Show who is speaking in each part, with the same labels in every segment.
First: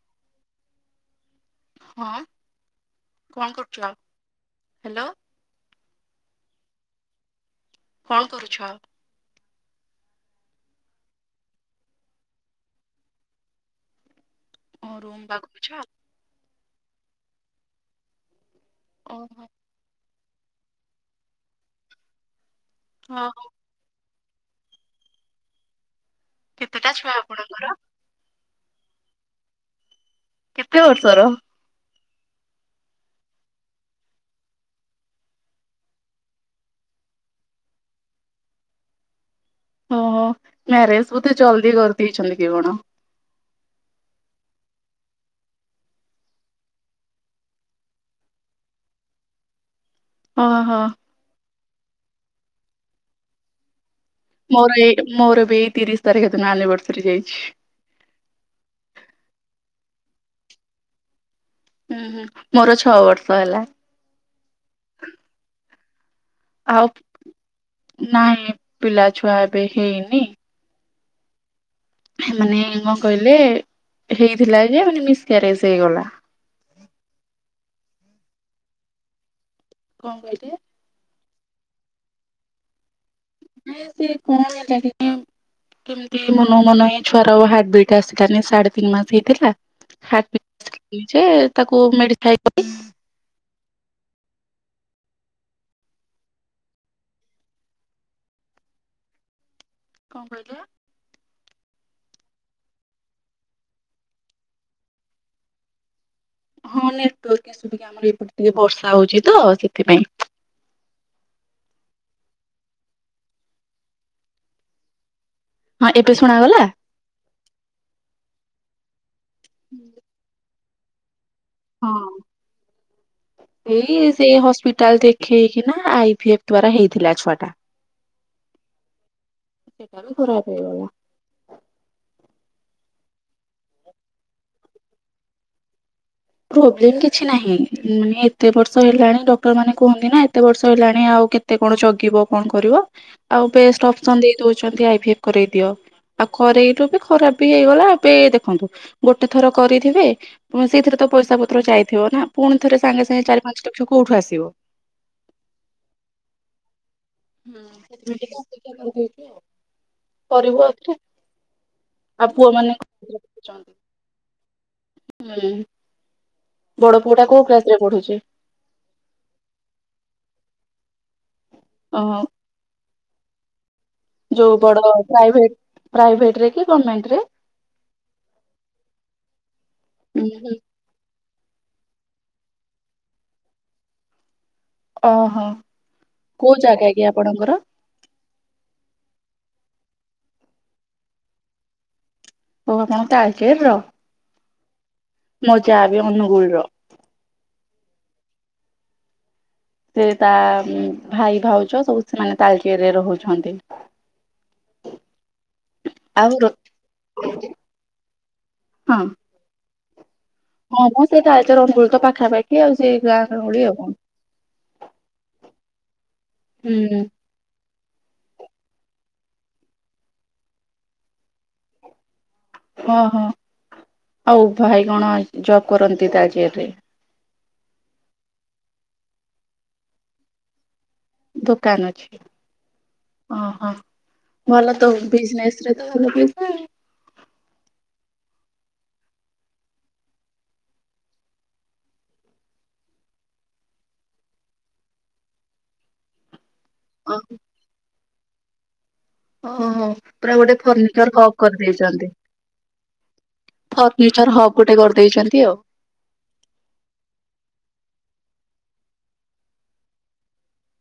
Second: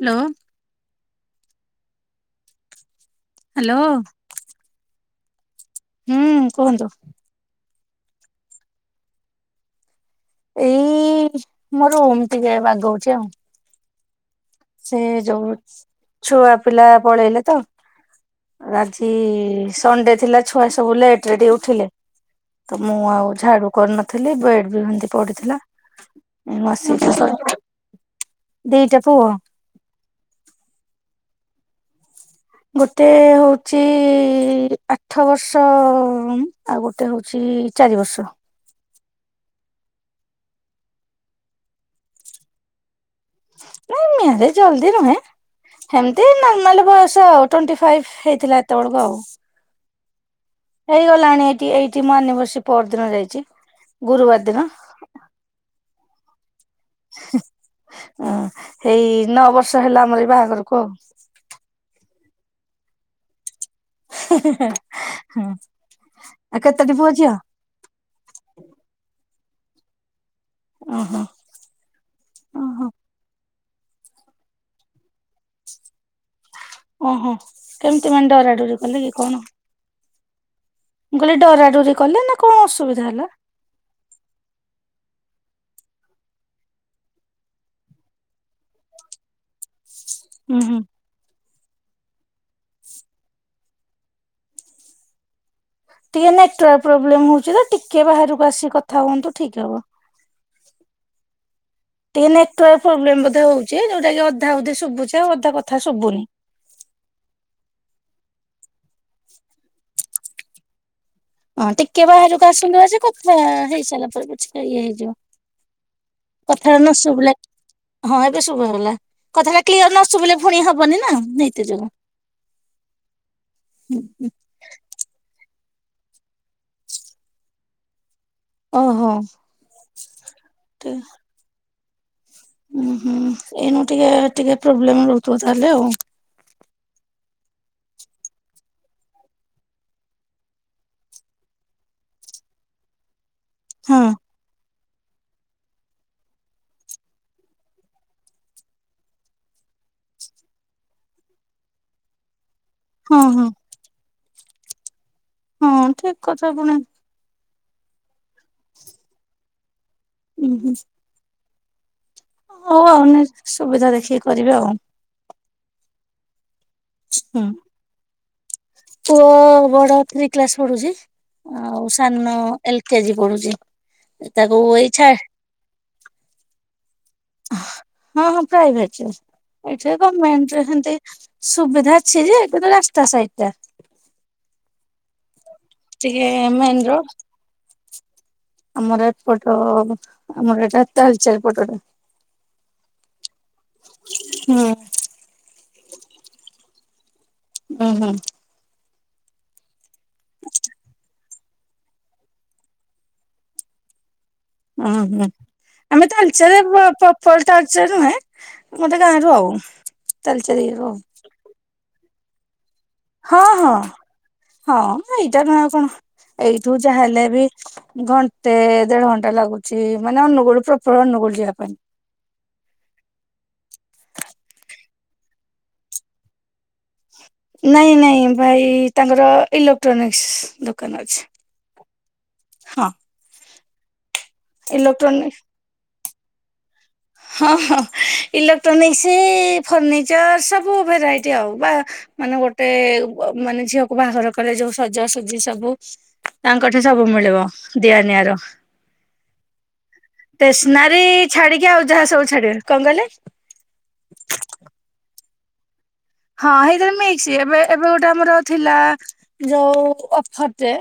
Speaker 1: Hello.
Speaker 2: ହଁ କଣ
Speaker 1: hello.
Speaker 2: କରୁଛ ହ୍ୟାଲୋ।
Speaker 1: ହୁଁ କୁହନ୍ତୁ?
Speaker 2: କଣ କରୁଛ?
Speaker 1: ଏଇ ମୋ ରୁମ ଟିକେ ବାଗଉଛି ଆଉ।
Speaker 2: ଓ
Speaker 1: ସେ
Speaker 2: ରୁମ୍
Speaker 1: ଯୋଉ
Speaker 2: ବାଗଉଛ?
Speaker 1: ଛୁଆ ପିଲା ପଳେଇଲେ ତ। ଆଜି
Speaker 2: ଓହୋ
Speaker 1: ସଣ୍ଡେ ଥିଲା ଛୁଆ ସବୁ ଲେଟ ରେ ଟିକେ ଉଠିଲେ ତ ମୁଁ ଆଉ
Speaker 2: ଓହୋ
Speaker 1: ଝାଡୁ କରିନଥିଲି ବେଡ ବି ହେମିତି ପଡିଥିଲା।
Speaker 2: କେତେଟା ଛୁଆ ଆପଣଙ୍କର?
Speaker 1: [unintelligible] ଦିଟା ପୁଅ।
Speaker 2: କେତେ ବର୍ଷର?
Speaker 1: ଗୋଟେ ହଉଛି ଆଠ ବର୍ଷ ଉଁ ଆଉ ଗୋଟେ ହଉଛି ଚାରି ବର୍ଷ।
Speaker 2: ଓହୋ ମ୍ୟାରେଜ ବୋଧେ ଜଲ୍ଦି କରିଦେଇଛନ୍ତି କି କଣ?
Speaker 1: ନାଇଁ ମ୍ୟାରେଜ ଜଲଦି ନୁହେଁ ହେମତି ନର୍ମାଲ ବୟସ ଆଉ ଟ୍ୱେଣ୍ଟି ଫାଇଭ ହେଇଥିଲା ହେତ ବେଳକୁ ଆଉ।
Speaker 2: ଅ ହ।
Speaker 1: ଗଲାଣି ଏଠି ଏଇଠି ମୋ ଆନିଭର୍ଶରୀ ପରଦିନ ଯାଇଛି। ଗୁରୁବାର ଦିନ
Speaker 2: ମୋର ଏଇ ମୋର ବି ଏଇ ତିରିଶ ତାରିଖ ଦିନ ଆନିଭର୍ସରୀ ଯାଇଛି।
Speaker 1: ଅଁ ହେଇ ନଅ ବର୍ଷ ହେଲା ଆମର ଏଇ ବାହାଘରକୁ ଆଉ।
Speaker 2: ହୁଁ ହୁଁ ମୋର ଛଅ ବର୍ଷ ହେଲା।
Speaker 1: [unintelligible] ହେଁ ଆଉ
Speaker 2: ଆଉ
Speaker 1: କେତୋଟି ପୁଅଝିଅ?
Speaker 2: ନାଇଁ ପିଲାଛୁଆ ଏବେ ହେଇନି।
Speaker 1: ଓ ହୋ।
Speaker 2: ସେ ମାନେ କଣ କହିଲେ ହେଇଥିଲା ଯେ ମାନେ ମିସ୍ କ୍ୟାରେଜ ହେଇଗଲା।
Speaker 1: ଓହୋ କେମିତି ମାନେ ଡରା ଡୋରି କଲେ କି କଣ?
Speaker 2: କଣ କହିଲେ।
Speaker 1: ମୁଁ କହିଲି ଡରାଡୁରି କଲେ ନା କଣ ଅସୁବିଧା ହେଲା।
Speaker 2: ସେ କଣ ହେଲା [unintelligible] କେମିତି ମନକୁ ମନ ଏଇ ଛୁଆର ହାର୍ଟ ବିଟ ଆସିଲାନି ସାଢେ ତିନି ମାସ ହେଇଥିଲା।
Speaker 1: ହୁଁ
Speaker 2: ହାର୍ଟବିଟ୍ ଚେକ୍
Speaker 1: ହୁଁ
Speaker 2: କଲି ଯେ ତାକୁ [unintelligible]
Speaker 1: ଟିକେ ନେଟୱାର୍କ ପ୍ରୋବ୍ଲେମ ହଉଛି ତ ଟିକେ ବାହାରକୁ ଆସି କଥା ହୁଅନ୍ତୁ ଠିକ ହବ।
Speaker 2: କଣ କହିଲେ?
Speaker 1: ଟିକେ ନେଟାର୍କ ପ୍ରୋବ୍ଲେମ ବୋଧେ ହଉଚି ଯୋଉଟା କି ଅଧା କଥା ଶୁଭୁଛି ଆଉ ଅଧା କଥା ଶୁଭୁନି।
Speaker 2: ହଁ ନେଟୱାର୍କ ଈସୁ ଆମର ଏପଟେ ଟିକେ ବର୍ଷା ହଉଛି ତ ସେଥିପାଇଁ।
Speaker 1: ହଁ ଟିକେ ବାହାରକୁ ଆସନ୍ତୁ ଆଜି କଥା ହେଇ ସାରିଲା ପରେ ପଛିକା ଇଏ ହେଇଯିବ।
Speaker 2: ହଁ ଏବେ ଶୁଣାଗଲା?
Speaker 1: କଥାଟା ନ ଶୁଭିଲେ ହଁ ଏବେ ଶୁବା ଗଲା କଥାଟା କ୍ଲିୟର ନ ନ ଶୁଭିଲେ ପୁଣି ହବନି ନା। ଯୋଗୁ
Speaker 2: ହଁ
Speaker 1: ହୁଁ
Speaker 2: ଏଇ
Speaker 1: ହୁଁ।
Speaker 2: ସେ ହସ୍ପିଟାଲ ରେ ଖେଇକିନା ଆଇ ଫି ଏଫ୍ ଦ୍ଵାର ହେଇଥିଲା ଛୁଆ ଟା।
Speaker 1: ଓହୋ।
Speaker 2: ସେଟା ବି ଖରାପ ହେଇଗଲା।
Speaker 1: ଉୁଁ ହୁଁ ଏଇନୁ ଟିକେ ଟିକେ ପ୍ରୋବ୍ଲେମ ରହୁଥିବ ତାହେଲେ ଆଉ।
Speaker 2: ପ୍ରୋବ୍ଲେମ କିଛି ନାହିଁ ମାନେ ଏତେ ବର୍ଷ ହେଲାଣି ଡକ୍ଟର ମାନେ କୁହନ୍ତି ନା ଏତେ ବର୍ଷ ହେଲାଣି ଆଉ କେ ଏତେ କଣ ଜଗିବ କଣ କରିବ ଆଉ ବେଷ୍ଟ
Speaker 1: ହଁ
Speaker 2: ଅପସନ ଦେଇ ଦଉଛନ୍ତି ଆଇ ଭି ଏଫ କରେଇ ଦିଅ। ଆଉ କରେଇଲୁ ବି ଖରାପ ବି ହେଇଗଲା ଏବେ ଦେଖନ୍ତୁ ଗୋଟେ ଥର କରିଥିବେ। ଉଁ ସେଥିରେ ତ ପଇସା ପତ୍ର ଯାଇଥିବ ନା ପୁଣି ଥରେ ସାଙ୍ଗେ
Speaker 1: ହଁ
Speaker 2: ସାଙ୍ଗେ
Speaker 1: ହଁ।
Speaker 2: ଚାରି ପାଞ୍ଚ ଲକ୍ଷ କୋଉଠୁ ଆସିବ।
Speaker 1: ହଁ ଠିକ କଥା ପୁଣି। ଉଁ
Speaker 2: କରିବୁ
Speaker 1: ହୁଁ
Speaker 2: ଆଉ ଥରେ।
Speaker 1: ହଉ ଆଉନି ସୁବିଧା ଦେଖିକି କରିବେ ଆଉ।
Speaker 2: ହୁଁ। ବଡ ପୁଅଟା
Speaker 1: ହୁଁ
Speaker 2: କୋଉଁ କ୍ଲାସ ରେ ପଢୁଛି?
Speaker 1: ପୁଅ ବଡ ଥ୍ରୀ କ୍ଲାସ ପଡୁଛି ଆଉ
Speaker 2: ଅ
Speaker 1: ସାନ। ଏଲ କେ ଜିି ପଢୁଛି।
Speaker 2: ଯୋଉଁ
Speaker 1: ତାକୁ
Speaker 2: ବଡ
Speaker 1: ଏଇ ଛା
Speaker 2: ପ୍ରାଇଭେଟ ରେ କି ଗମେଣ୍ଟ ରେ।
Speaker 1: ହଁ ହଁ ପ୍ରାଇଭେଟ ଏଠେ ଗମେଣ୍ଟରେ ହେମତି। ସୁବିଧା ଅଛି ଯେ କିନ୍ତୁ ରାସ୍ତା ସାଇଟ ଟା।
Speaker 2: ଓହୋ
Speaker 1: ଟିକେ
Speaker 2: କୋଉଁ
Speaker 1: ମେନ
Speaker 2: ଜାଗା
Speaker 1: ରୋଡ
Speaker 2: କି ଆପଣଙ୍କର?
Speaker 1: ଆମର ଏପଟ ଆମର ଏଟା ତାଳଚେର ପଟ ଟା
Speaker 2: ଓ ଆପଣ ତାଳଚେର ର?
Speaker 1: ହୁଁ।
Speaker 2: ମୋ ଯା ବି ଅନଗୁଳୁ ର।
Speaker 1: ହୁଁ ହୁଁ।
Speaker 2: ସେ ତା ଭାଇ ଭାଉଜ ସବୁ ସେମାନେ ତାଲଚେର ରେ ରହୁଛନ୍ତି।
Speaker 1: ଆ ହଁ। ଆମେ
Speaker 2: ଆଉ ର
Speaker 1: ତାଳଚେରେ ପ ପ୍ରପର ତାଳଚେର ନୁହେଁ ଗୋଟେ
Speaker 2: ହଁ
Speaker 1: ଗାଁରୁ ଆଉ। ତାଳଚେର ଇଏ
Speaker 2: ହଁ
Speaker 1: ହ
Speaker 2: ମୁଁ ସେ ତାଳଚେର ଅନଗୁଳ ତ ପାଖାପା କିଏ ଆଉ ସିଏ [unintelligible]
Speaker 1: ହଁ ହଁ ହଁ ଏଇଟା ନୁହଁ ଆଉ କଣ ଏଇଠୁ
Speaker 2: ହୁଁ
Speaker 1: ଯାହା ହେଲେ ବି। ଘଣ୍ଟେ ଦେଢ ଘଣ୍ଟା ଲାଗୁଛି ମାନେ ଅନୁଗୁଳୁ ପ୍ରପର୍ ଅନୁଗୁଳୁ ଯିବା ପାଇଁ।
Speaker 2: ଓହୋ ଆଉ ଭାଇ କଣ ଜବ୍ କରନ୍ତି ତାଳଚେର ରେ?
Speaker 1: ନାଇଁ ନାଇଁ ଭାଇ ତାଙ୍କର ଇଲେକ୍ଟ୍ରୋନିକ୍ସ ଦୋକାନ ଅଛି।
Speaker 2: ଦୋକାନ୍ ଅଛି
Speaker 1: ହଁ
Speaker 2: ଓହୋ ଭଲ ତ
Speaker 1: ଇଲେକ୍ଟ୍ରୋନି
Speaker 2: ବିଜ୍ନେସ୍। ସେଥିରେ ତ ଭଲ ପଇସା। ଆଉ।
Speaker 1: ହଁ ହଁ ଇଲେକ୍ଟ୍ରୋନିକ୍ସ ଫର୍ଣ୍ଣିିଚର୍ ସବୁ ଭେରାଇଟି ଆଉ ବାହା। ମାନେ ଗୋଟେ ୱ ମାନେ ଝିଅକୁ ବାହାଘର କଲେ ଯୋଉ ସଜାସୁଜି ସବୁ। ତାଙ୍କଠେ ସବୁ ମିଳିବ ଦିଆନିଆର।
Speaker 2: ଓହୋ ପୁରା ଗୋଟେ ଫର୍ନିଚର ହକ୍
Speaker 1: ଛାଡିକି
Speaker 2: କରିଦେଇ
Speaker 1: ଆଉ ଯାହା ସବୁ ଛାଡିଵେ କଣକହିଲେ?
Speaker 2: ଫର୍ଣ୍ଣିଚର୍ ହକ୍ ଗୋଟେ କରିଦେଇଛନ୍ତି ଆଉ।
Speaker 1: ହଁ ହେଇଥିରେ ମିକ୍ସି ଏବେ ଏବେ ଗୋଟେ ଆମର ଥିଲା ଯୋଉ ଅଫର୍ ଟେ।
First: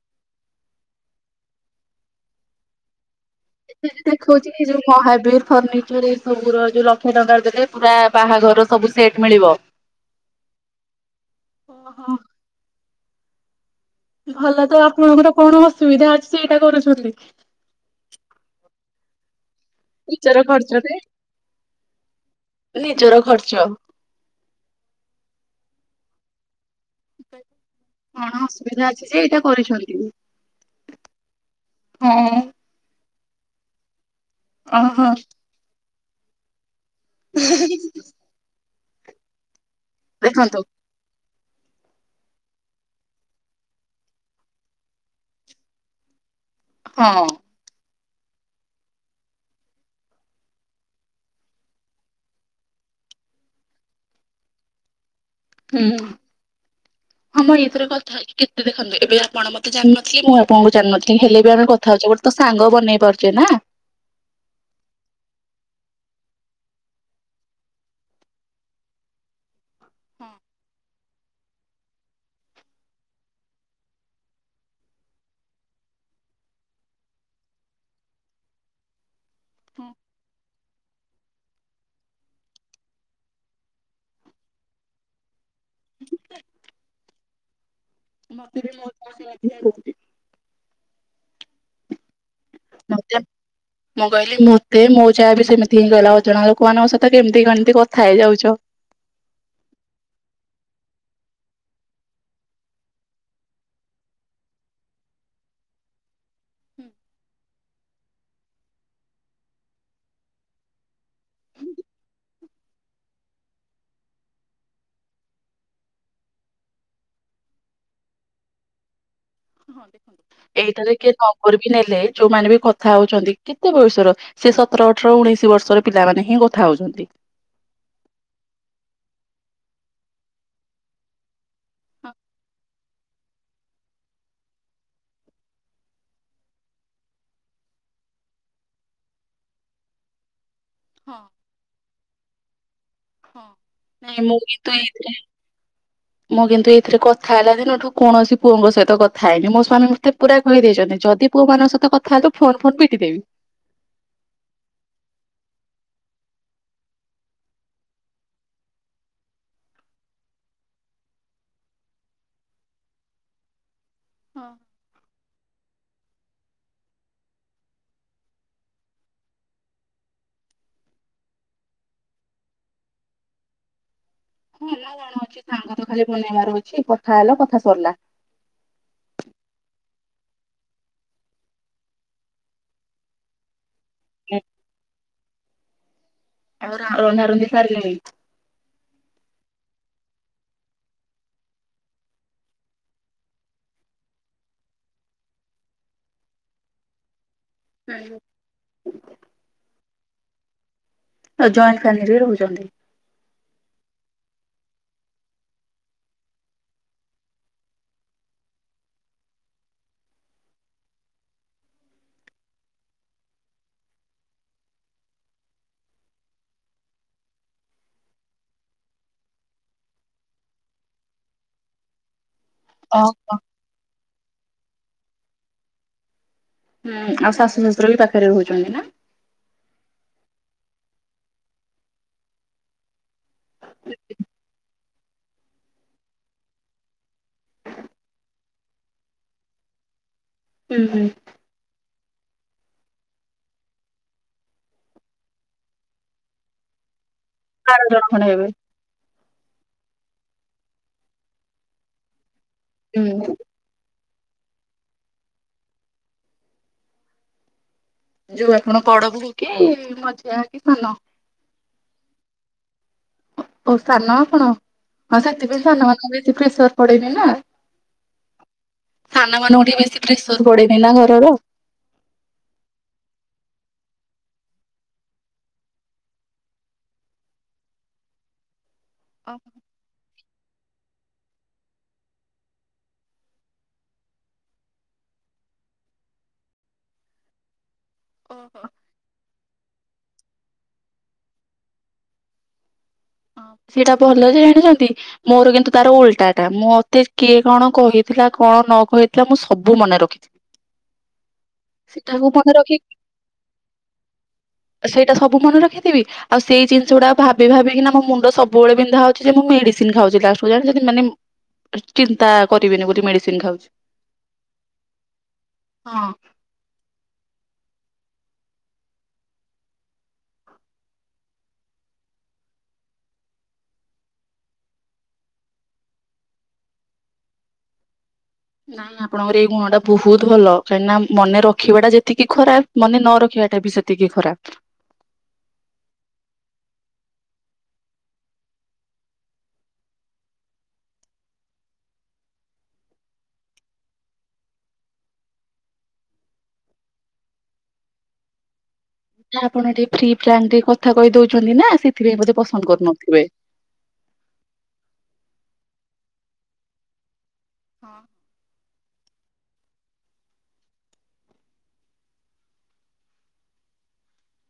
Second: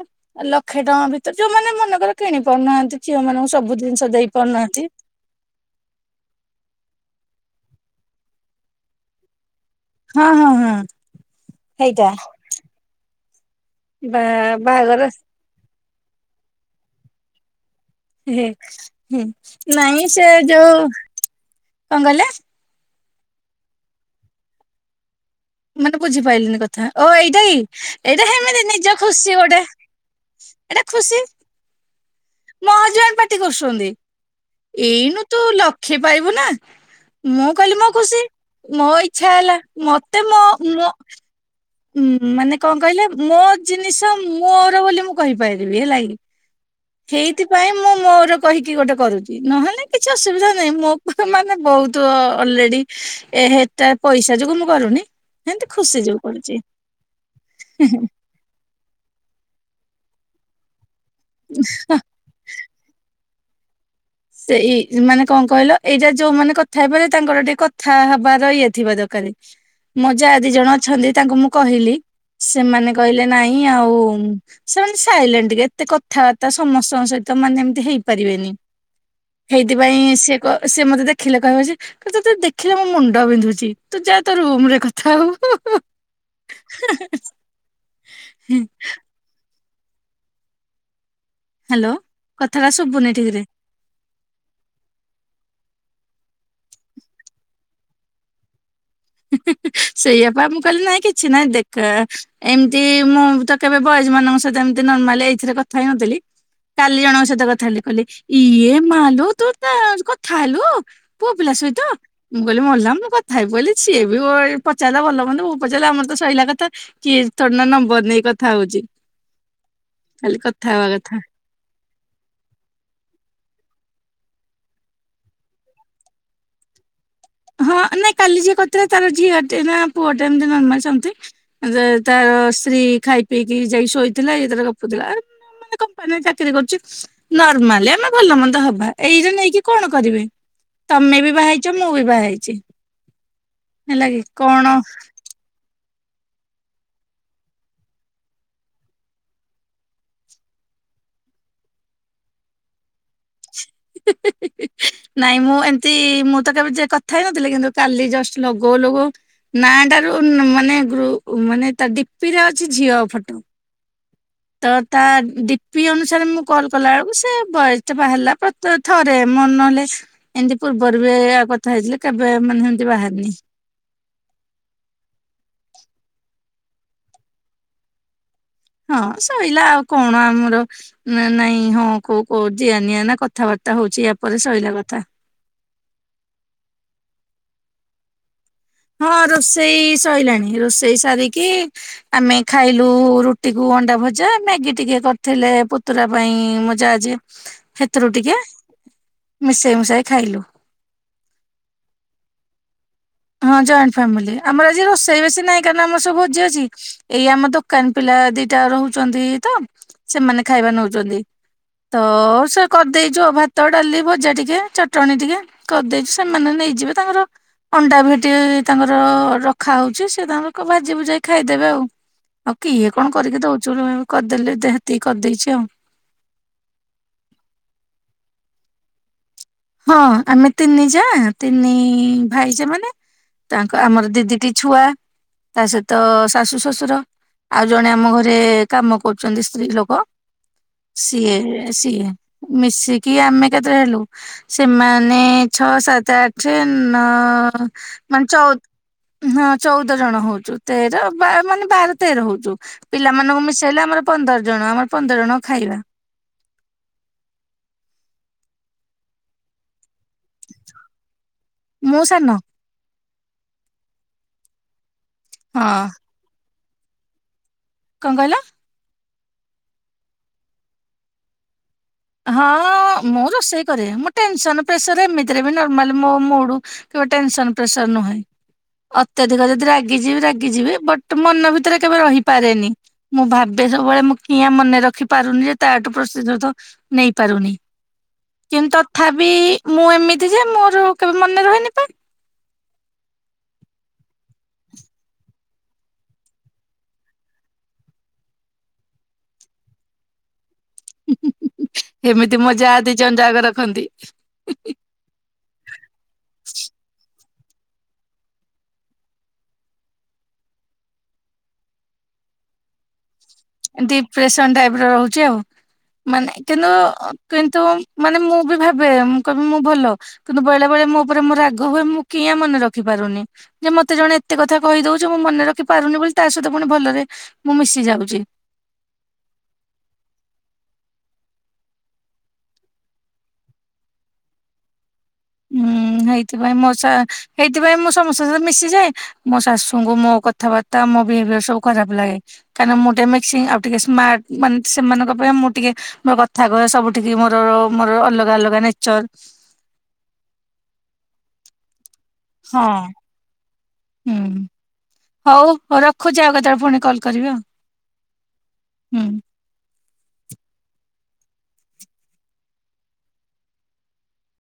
Speaker 1: ଲକ୍ଷେ ଟଙ୍କା ଭିତରେ ଯୋଉମାନେ ମନେକର କିଣି ପାରୁନାହାନ୍ତି ଝିଅ ମାନଙ୍କ।
Speaker 2: ଏଠି ଯେ ଦେଖଉଚି ଯୋଉ ମହାବୀର ଫନି- ଚରେ ସବୁର ଯୋଉ ଲକ୍ଷେ ଟଙ୍କା ଦେଲେ ପୁରା ବାହାଘର ସବୁ ସେଟ୍ ମିଳିବ।
Speaker 1: ହଁ ହଁ ହଁ ହେଇଟା।
Speaker 2: ଓହୋ
Speaker 1: ବା
Speaker 2: ଭଲତ
Speaker 1: ବାହାଘର
Speaker 2: ଆପଣଙ୍କର କଣ ଅସୁବିଧା ଅଛି ଯେ ଏଇଟା କରୁଛନ୍ତି?
Speaker 1: ହେ ହେ ହୁଁ ନାଇଁ ସେ
Speaker 2: ନିଜର
Speaker 1: ଯୋଉ
Speaker 2: ଖର୍ଚ୍ଚରେ
Speaker 1: କଣ କହିଲେ?
Speaker 2: ନିଜର ଖର୍ଚ୍ଚ।
Speaker 1: ମାନେ ବୁଝି ପାଇଲିିନି କ ଆଁ ଓ ଏଇଟାକି ଏଇଟା
Speaker 2: କଣ
Speaker 1: ହେମିତି
Speaker 2: ଅସୁବିଧା
Speaker 1: ନିଜ
Speaker 2: ଅଛି ଯେ
Speaker 1: ଖୁସି
Speaker 2: ଏଇଟା
Speaker 1: ଗୋଟେ
Speaker 2: କରିଛନ୍ତି।
Speaker 1: ଏଇଟା ଖୁସି।
Speaker 2: ହଁ।
Speaker 1: ମ ହଜବ୍ୟାଣ୍ଟ୍ ପାଟିକରୁସନ୍ତି
Speaker 2: ଓହୋ।
Speaker 1: ଏଇନୁ ତୁ ଲକ୍ଷେ ପାଇବୁ ନା। ମୁଁ କହିଲି ମୋ ଖୁସି ମୋ ଇଛା ହେଲା ମତେ ମୋ
Speaker 2: ଦେଖନ୍ତୁ
Speaker 1: ମୋ। ଉଁ ମାନେ କଣ କହିଲେ ମୋ ଜିନିଷ ମୋର ବୋଲି ମୁଁ କହିପାରିବି ହେଲାକି।
Speaker 2: ହଁ
Speaker 1: ହେଇଥିପାଇଁ ମୁଁ ମୋ ମୋର କହିକି ଗୋଟେ କରୁଚି ନହେଲେ ନାହିଁ କିଛି ଅସୁବିଧା ନାହିଁ ମୋ ପାଖେ ମାନେ ବହୁତୁ ଅଲରେଡି। ଏ ହେଟା ପଇସା ଯୁଗୁ ମୁଁ କରୁନି ହେନ୍ତି
Speaker 2: ହୁଁ।
Speaker 1: ଖୁସି ଯୁଗୁ।
Speaker 2: ହଁ ମଁ ଏଇଥରେ କଥା ହେଇକି କେତେ ଦେଖନ୍ତୁ ଏବେ ଆପଣ ମତେ ଜାଣିନଥିଲେ ମୁଁ ଆପଣଙ୍କୁ ଜାଣିନଥି ଲି ହେଲେ ବି ଆମେ କଥା ହଉଛେ ଗୋଟେ ତ ସାଙ୍ଗ ବନେଇ ପାରୁଛେ ନା।
Speaker 1: ସେଇ ମାନେ କଣ କହିଲ ଏଇଯା ଯୋଉମାନେ କଥା ହେଇପାର ତାଙ୍କର ଟିକେ କଥା ହବାର ଇଏଥିବା ଦରକାରେ। ମ
Speaker 2: ହଁ
Speaker 1: ଜା ଦିଜଣ ଅଛନ୍ତି ତାଙ୍କୁ ମୁଁ କହିଲି। ସେମାନେ କହିଲେ ନାହିଁ ଆଉ। ସେମାନେ ସାଇଲେଣ୍ଟ୍ ଟିକେ ଏତେ କଥାବାର୍ତ୍ତା ସମସ୍ତଙ୍କ ସହିତ ମାନେ ଏମତି ହେଇପାରିବେନି।
Speaker 2: ହଁ।
Speaker 1: ହେଇଥିପାଇଁ ସେ କ ସେ ମତେ ଦେଖିଲେ କହିବେ ଯେ। କି ତତେ ଦେଖିଲେ ମୋ ମୁଣ୍ଡ ବିନ୍ଧୁଛି ତୁଯା ତୁ ତୋ ରୁମ୍ ରେ କଥା ହଵୁ।
Speaker 2: [unintelligible]
Speaker 1: [unintelligible]
Speaker 2: ମତେ ବି ମୋ। [unintelligible]
Speaker 1: ହାଲୋ କଥାରା ଶୁବୁନି
Speaker 2: ମତେ
Speaker 1: ଠିକ୍ ରେ।
Speaker 2: ମୁଁ କହିଲି ମୋ ତେ ମୋ ଯାଆ ବି ସେମିତି ହିଁ କହିଲା ଅଜଣା ଲୋକମାନଙ୍କ ସହିତ କେମତି କଣତି କଥା ହେଇଯାଉଛ।
Speaker 1: ସେଇଆ ପା ମୁଁକହିଲି ନାଇଁ କିଛି ନାଇଁ ଦେଖ। ଏମତି ମୁଁ ତ କେବେ ବୟଜ୍ ମାନଙ୍କ ସହିତ ଏମତି ନର୍ମାଲି ଏଇଥିରେ କଥା ହେଇନଥିଲି। କାଲି ଜଣଙ୍କ ସହିତ କଥା ହେଲି କଇଲି ଇଏ ମାଲ ତୁ ତା ସ କଥା ହେଲୁ। ପୁଅ ପିଲା ସହିତ ମୁଁ କଇଲି ମଲା ମୁଁ କଥାହେଇପଇଲି। ସିଏବି ମୋର ପଚାରିଲା ଭଲମନ୍ଦ ମୁଁ ପଚାରିଲା ଆମରତ ସଇଲା କଥା। କିଏ ତମ ନମ୍ବର୍ ନେଇ କଥା ହଉଚି?
Speaker 2: ଏଇଟାରେ କିଏ
Speaker 1: କଥା
Speaker 2: ନମ୍ବର ବି ନେଲେ ଯୋଉମାନେ ବି କଥା ହଉଚନ୍ତି କେତେ ବୟସର? ସେ ସତର, ଅଠର, ଉଣେଇଶି ବର୍ଷର ପିଲାମାନେ ହିଁ କଥା ହଉଚନ୍ତି।
Speaker 1: ହଁ ନାଇଁ କାଲି ଯିଏ କରିଥିଲେ ତାର ଝିଅ ଟେ ନା ପୁଅ ଟେ ଏମତି ନର୍ମାଲ୍ ସେମିତି। ଆଉ ତା
Speaker 2: ହଁ
Speaker 1: ତାର ସ୍ତ୍ରୀ ଖାଇ ପିଇକି ଯାଇକି ଶୋଇଥିଲା ଇଏ ତାର ଗପୁଥିଲା ଆ ମା ମାନେ କମ୍ପାନୀରେ ଚାକିରି କରିଚି ନର୍ମାଲ୍ ଆମେ ଭଲ ମନ୍ଦ ହବା ଏଇରା ନେଇକି କଣ କରିବେ?
Speaker 2: ହଁ
Speaker 1: ତମେ ବି ବାହାଇଚ ମୁଁ ବି ବାହାଇଚି
Speaker 2: ହଁ।
Speaker 1: ହେଲା
Speaker 2: ନାଇଁ
Speaker 1: କି
Speaker 2: ମୁଁ କିନ୍ତୁ
Speaker 1: କଣ
Speaker 2: ଏଇଥିରେ ମୁଁ କିନ୍ତୁ ଏଇଥିରେ କଥା ହେଲା ଦିନ ଠୁ କୌଣସି ପୁଅଙ୍କ ସହିତ କଥା ହେଇନି ମୋ ସ୍ୱାମୀ ମୋତେ ପୁରା କହିଦେଇଚନ୍ତି ଯଦି ପୁଅ ମାନଙ୍କ ସହିତ କଥାହେଲୁ ଫୋନ୍ ଫୋନ୍ ପିଟିଦେବି।
Speaker 1: ହିଁ ହିଁ ହିଁ ହିଁ ହିଁ। ନାଇଁ ମୁଁ ଏମତି ମୁଁତ କେବେ ଯେ କଥା ହେଇ ନଥିଲି କିନ୍ତୁ କାଲି ଜଷ୍ଟ ଲଗଉ ଲଗଉ ନାଆଁଟାରୁ ମାନେ ଗ୍ରୁ ମାନେ ତା ଡିପିରେ ଅଛି ଝିଅ ଫଟୋ।
Speaker 2: ହଁ।
Speaker 1: ତ ତା ଡିପି ଅନୁସାରେ ମୁଁ କଲ୍ କଲା ବେଳକୁ ସେ ବଏଜ୍ ଟା ବାହାରିଲାପା। ତ ଥରେ ମନହେଲେ ଏମିତି ପୂର୍ବରୁ ବି ଏଇଆ କଥା ହେଇଥିଲି କେବେ ମାନେ ଏମିତି ବାହାରିନି।
Speaker 2: ହୁଁ ମୁଁ କଣ ଅଛି ଖାଇବା ତ ଖାଲି ବନେଇବାର ଅଛି କଥା ହେଲ କଥା ସରିଲା।
Speaker 1: ହଁ ସଇଲା ଆଉ କଣ ଆମର ନା ନାଇଁ ହଁ କୋଉ କୋଉ କୋଉ ଦିଆ ନିିଆ ନା କ କଥାବାର୍ତ୍ତା ହୋଉଛି ଆ ପରେ ସଇଲା କଥା।
Speaker 2: ଆଉ ରା ରନ୍ଧାରନ୍ଧି ସାରିଲେଣି
Speaker 1: ହଁ ରୋଷେଇ ସଇଲାଣି ରୋଷେଇ ସାରିକି ଆମେ ଖାଇଲୁ ରୁଟିକୁୁ, ଅଣ୍ଡା ଭଜା ମ୍ୟାଗି ଟିକେ କରିଥିଲେ ପୁତୁରା ପାଇଁ ମୋ ଯା ଯିଏ ସେଥିରୁ
Speaker 2: ହୁଁ।
Speaker 1: ଟିକେ ମିଶେଇ ମୁଶାଇ ଖାଇଲୁ।
Speaker 2: ଆଉ ଜଏଣ୍ଟ ଫ୍ୟାମିଲିରେ ରହୁଚନ୍ତି।
Speaker 1: ହଁ ଜଏଣ୍ଟ ଫ୍ୟାମିଲି ଆମର ଆଜି ରୋଷେଇ ବେଶି ନାହିଁ କାରଣ ଆମର ସବୁ ଭୋଜି ଅଛି। ଏଇ ଆମ ଦୋକାନ ପିଲା ଦିଟା ରହୁଚନ୍ତି ତ ସେମାନେ ଖାଇବା ନଉଚନ୍ତି। ତ ସେ କରିଦେଇଚୁ ଆଉ ଭାତ, ଡାଲି, ଭଜା ଟିକେ ଚଟଣି ଟିକେ କରିଦେଉଛି ସେମାନେ ନେଇଯିବେ ତାଙ୍କର ଅଣ୍ଡା ଭେଟି ତାଙ୍କର ର ରଖାହଉଛି ସେ ତାଙ୍କ ଭାଜି ଭୁଜାକି ଖାଇଦେବେ ଆଉ। ଆଉ କିଏ କଣ
Speaker 2: ଓହୋ।
Speaker 1: କରିକି ଦଉଛୁ ଲୋ ଆଉ କରିଦେଲି ଦେ ହେତିକି କରିଦେଇଛି ଆଉ।
Speaker 2: ହୁଁ ଆଉ ଶାଶୁ, ଶଶୁର ବି ପାଖରେ ରହୁଚନ୍ତି ନା?
Speaker 1: ହଁ ଆମେ ତିନି ଯା ତିନି ଭାଇ ସେମାନେ। ତାଙ୍କ ଆମର ଦି ଦିଟି ଛୁଆ। ତା ସହିତ ଶାଶୁ ଶଶୁର ଆଉ ଜଣେ ଆମ ଘରେ କାମ କରୁଚନ୍ତି ସ୍ତ୍ରୀ ଲୋକ।
Speaker 2: ହୁଁ ହୁଁ
Speaker 1: ସିଏ ସିଏ ମିଶିକି ଆମେ କେତେ ହେଲୁ ସେମାନେ ଛଅ, ସାତେ, ଆଠେ, ନ
Speaker 2: ବାର ଜଣ
Speaker 1: ମାନେ
Speaker 2: ଖଣ୍ଡେ ହେବେ।
Speaker 1: ଚଉ ହଁ ଚଉଦ ଜଣ ହଉଚୁ ତେର ବା ମାନେ ବାର, ତେର ହଉଚୁ
Speaker 2: ହୁଁ
Speaker 1: ପିଲାମାନଙ୍କୁ ମିଶ ମିଶେଇଲେ ଆମର ପନ୍ଦର ଜଣ ଆମର ପନ୍ଦର ଜଣଙ୍କ ଖାଇବା।
Speaker 2: ଯୋଉ ଆପଣ ବଡ ବୋହୁ କି ମଝିଆ କି ସାନ?
Speaker 1: ମୁଁ ସାନ।
Speaker 2: ଓ ସାନ ଆପଣ ହଁ ସେଥିପାଇଁ ସାନ ମାନଙ୍କୁ ବେଶି ପ୍ରେସର୍ ପଡେଇନି ନା।
Speaker 1: କଣ କହିଲ?
Speaker 2: ସାନ ମାନଙ୍କୁ ଟିକେ ବେଶୀ ପ୍ରେସର ପଡେନି ନା ଘରର।
Speaker 1: ହଁ ମୁଁ ରୋଷେଇ କରେ ମୁଁ ଟେନସନ ପ୍ରେସର ଏମିତିରେ ବି ନର୍ମାଲ ମୋ ମୁଡ଼ କେବେ ଟେନସନ ପ୍ରେସର ନୁହେଁ। ଅତ୍ୟଧିକ ଯଦି ରାଗିଯିବ ରାଗିଯିବି ବଟ ମନ ଭିତରେ କେବେ ରହିପାରେନି। ମୁଁ ଭାବେ ସବୁବେଳେ ମୁଁ କିଆଁ ମନେ ରଖି ପାରୁନି ଯେ ତାଠୁ ପ୍ରତିଶୋଧ ନେଇପାରୁନି। କିନ୍ତୁ ତଥାପି ମୁଁ ଏମିତି ଯେ ମୋର କେବେ ମନେ ରହେନି ପା।
Speaker 2: ସେଟା ଭଲ ଯେ ଜାଣିଛନ୍ତି ମୋର କିନ୍ତୁ ତାର ଉଲଟା ଟା ମୁଁ ମତେ କିଏ କଣ କହିଥିଲା କଣ ନ କହିଥିଲା ମୁଁ ସବୁ ମନେ ରଖିଥିବି।
Speaker 1: ହୁଁ ହୁଁ। ଏମିତି
Speaker 2: ମନେ
Speaker 1: ମୋ ଜା
Speaker 2: ରଖି
Speaker 1: ଦି ଜଣ ଜାକ ରଖନ୍ତି।
Speaker 2: ରଖିବି ଆଉ ସେଇ ଜିନିଷ ଗୁଡା ଭାବି ଭାବି କିନା ମୋ ମୁ ମୁଣ୍ଡ ସବୁବେଳେ ବିନ୍ଧା ହଉଛି ଯେ ମୁଁ ମେଡିସିନ ଖାଉଛି ଲାଷ୍ଟ କୁ ଜାଣିଛନ୍ତି ମାନେ ଚିନ୍ତା କରିବିନି ବୋଲି ମେଡିସିନ ଖାଉଛି।
Speaker 1: ଡିପ୍ରେସନ ଟାଇପ ର ରହୁଛି ଆଉ।
Speaker 2: ହଁ
Speaker 1: ମାନେ କିନ୍ତୁ କିନ୍ତୁ ମାନେ ମୁଁ ବି ଭାବେ ମୁଁ କହିବି ମୁଁ ଭଲ। କିନ୍ତୁ ବେଳେ ବେଳେ ମୋ ଉପରେ ମୋର ରାଗ ହୁଏ ମୁଁ କିଆଁ ମନେ ରଖି ପାରୁନି। ଯେ ମତେ ଜଣେ ଏତେ କଥା କହିଦଉଚି ମୁଁ ମନେ ରଖିପାରୁନି ବୋଲି ତା ସହିତ ପୁଣି ଭଲରେ ମୁଁ ମିଶି ଯାଉଛି।
Speaker 2: ନାଇଁ ଆପଣଙ୍କର ଏଇ ଗୁଣ ଟା ବହୁତ ଭଲ କାହିଁକି ନା ମନେ ରଖିବା ଟା ଯେତିକି ଖରାପ ମାନେ ନ ରଖିବାଟା ବି ସେତିକି ଖରାପ।
Speaker 1: ହୁଁ ହେଇଥିପାଇଁ ମୋ ସା ହେଇଥିପାଇଁ ମୁଁ ସମସ୍ତଙ୍କ ସହିତ ମିଶିଯାଏ। ମୋ ଶାଶୁଙ୍କୁ ମୋ କଥାବାର୍ତ୍ତା ମୋ ବିହେବିୟର ସବୁ ଖରାପ ଲାଗେ। କାହିଁକିନା ମୁଁ ଟିକେ ମିକ୍ସିଂ ଆଉ ଟିକେ ସ୍ମାର୍ଟ ମାନେ ସେମାନଙ୍କ ଅପେକ୍ଷା ମୁଁ ଟିକେ ମୋର କଥା କହି ସବୁଠିକି ମୋର ମୋର ଅଲଗା ଅଲଗା ନେଚର।
Speaker 2: ଆପଣ ଟିକେ ଫ୍ରି ଫ୍ରାଙ୍କ ଟିକେ କଥା କହି ଦଉଛନ୍ତି ନା ସେଥିପାଇଁ ବୋଧେ ପସନ୍ଦ
Speaker 1: ହଁ।
Speaker 2: କରୁନଥିବେ।
Speaker 1: ହୁଁ। ହଉ ହଉ ରଖୁଛି ଆଉ କେତେବେଳେ ପୁଣି କଲ୍ କରିବି ଆଉ।
Speaker 2: ହଁ।
Speaker 1: ହୁଁ।